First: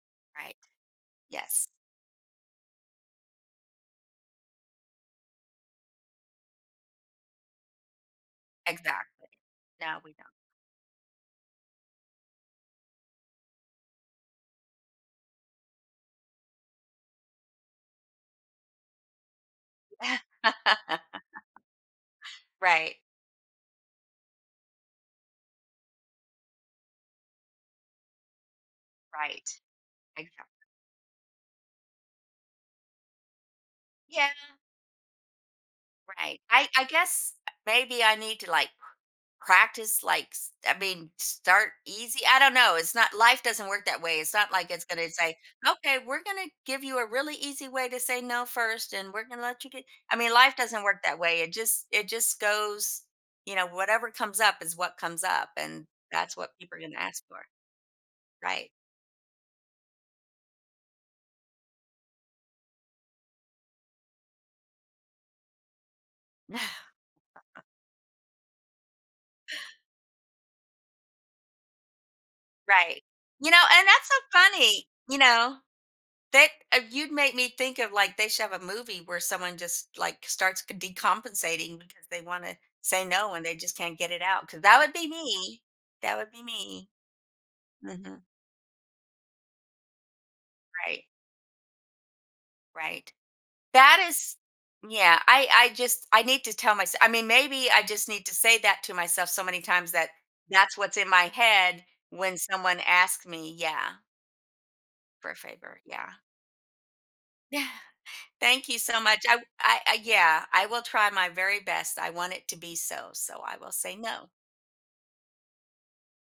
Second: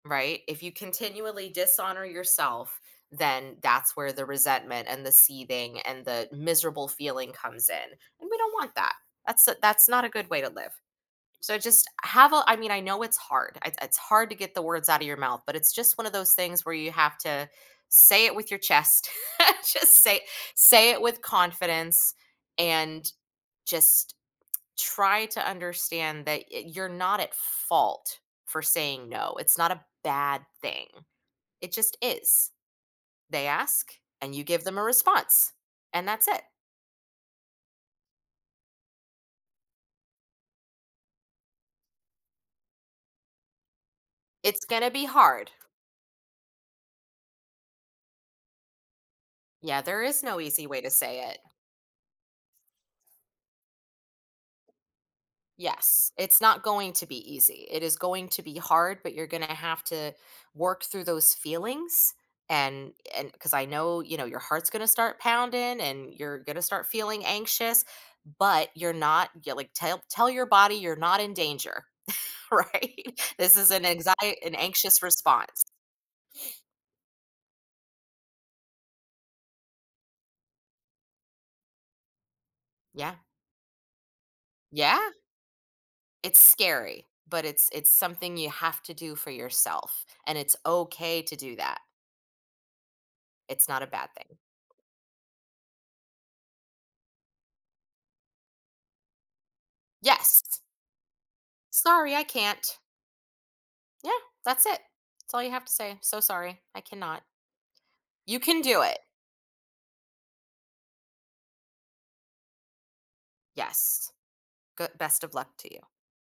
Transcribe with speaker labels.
Speaker 1: Right?
Speaker 2: Right.
Speaker 1: If you continually
Speaker 2: Yes.
Speaker 1: dishonor yourself, then that's where the resentment, and the seething, and the miserable feeling comes in; and we don't want that,
Speaker 2: Exactly.
Speaker 1: that's u that's
Speaker 2: Now
Speaker 1: not a
Speaker 2: we know.
Speaker 1: good way to live. So, just have a I mean, I know it's hard, it it's hard to get the words out of your mouth, but it's just one of those things where you have to say it with your chest. Just say say it with confidence
Speaker 2: Right.
Speaker 1: and just try to understand that i you're not at fault for saying no, it's
Speaker 2: Right.
Speaker 1: not a bad
Speaker 2: Exactly.
Speaker 1: thing. It just is. They ask,
Speaker 2: Yeah.
Speaker 1: and you give them a response and that's
Speaker 2: Right,
Speaker 1: it.
Speaker 2: I I guess maybe I need to, like, practice, like, s I mean, start easy? I don't know, it's not Life doesn't work that way, it's not
Speaker 1: It's
Speaker 2: like it's
Speaker 1: gonna be
Speaker 2: gonna say,
Speaker 1: hard.
Speaker 2: "Okay, we're gonna give you a really easy way to say no first, and we're gonna let you
Speaker 1: Yeah,
Speaker 2: get"
Speaker 1: there
Speaker 2: I
Speaker 1: is
Speaker 2: mean,
Speaker 1: no
Speaker 2: life
Speaker 1: easy way
Speaker 2: doesn't
Speaker 1: to
Speaker 2: work that
Speaker 1: say it.
Speaker 2: way; it just it just goes you know, whatever comes up is what comes up, and
Speaker 1: Yes,
Speaker 2: that's
Speaker 1: it's
Speaker 2: what
Speaker 1: not
Speaker 2: people are
Speaker 1: going
Speaker 2: gonna
Speaker 1: to be
Speaker 2: ask for.
Speaker 1: easy; it is going to be
Speaker 2: Right.
Speaker 1: hard, but you're gonna have to work through those feelings, and and 'cause I know, you know, your heart's gonna start pounding and you're gonna start feeling anxious, but you're not Yeah, like, tell tell your body you're not in danger,
Speaker 2: Right.
Speaker 1: right?
Speaker 2: You
Speaker 1: This
Speaker 2: know,
Speaker 1: is an
Speaker 2: and that's
Speaker 1: anxie
Speaker 2: so
Speaker 1: an
Speaker 2: funny,
Speaker 1: anxious
Speaker 2: you know,
Speaker 1: response.
Speaker 2: thick of You'd make me think of, like, they should have a movie where someone just, like, starts ca decompensating because they wanna say
Speaker 1: Yeah.
Speaker 2: no and they just can't get it out, 'cause that would
Speaker 1: Yeah.
Speaker 2: be me! That would
Speaker 1: It's
Speaker 2: be me.
Speaker 1: scary, but it's it's
Speaker 2: Mhm.
Speaker 1: something you have to do for yourself, and it's
Speaker 2: Right.
Speaker 1: okay to do that.
Speaker 2: Right.
Speaker 1: It's not a
Speaker 2: That
Speaker 1: bad
Speaker 2: is
Speaker 1: thing.
Speaker 2: Yeah, I I just I need to tell mysel I mean, maybe I just need to say that to myself so many times that
Speaker 1: Yes!
Speaker 2: that's what's in my head,
Speaker 1: “Sorry, I
Speaker 2: when
Speaker 1: can't.”
Speaker 2: someone asks me Yeah.
Speaker 1: Yeah, that's it.
Speaker 2: For
Speaker 1: That's
Speaker 2: a
Speaker 1: all you have to
Speaker 2: favor,
Speaker 1: say,
Speaker 2: yeah.
Speaker 1: "So sorry, I cannot."
Speaker 2: Yeah.
Speaker 1: You can
Speaker 2: Thank you
Speaker 1: do it.
Speaker 2: so much. I w I I Yeah, I will try my very best; I want it to be so, so I will say
Speaker 1: Yes.
Speaker 2: no.
Speaker 1: Goo Best of luck to you.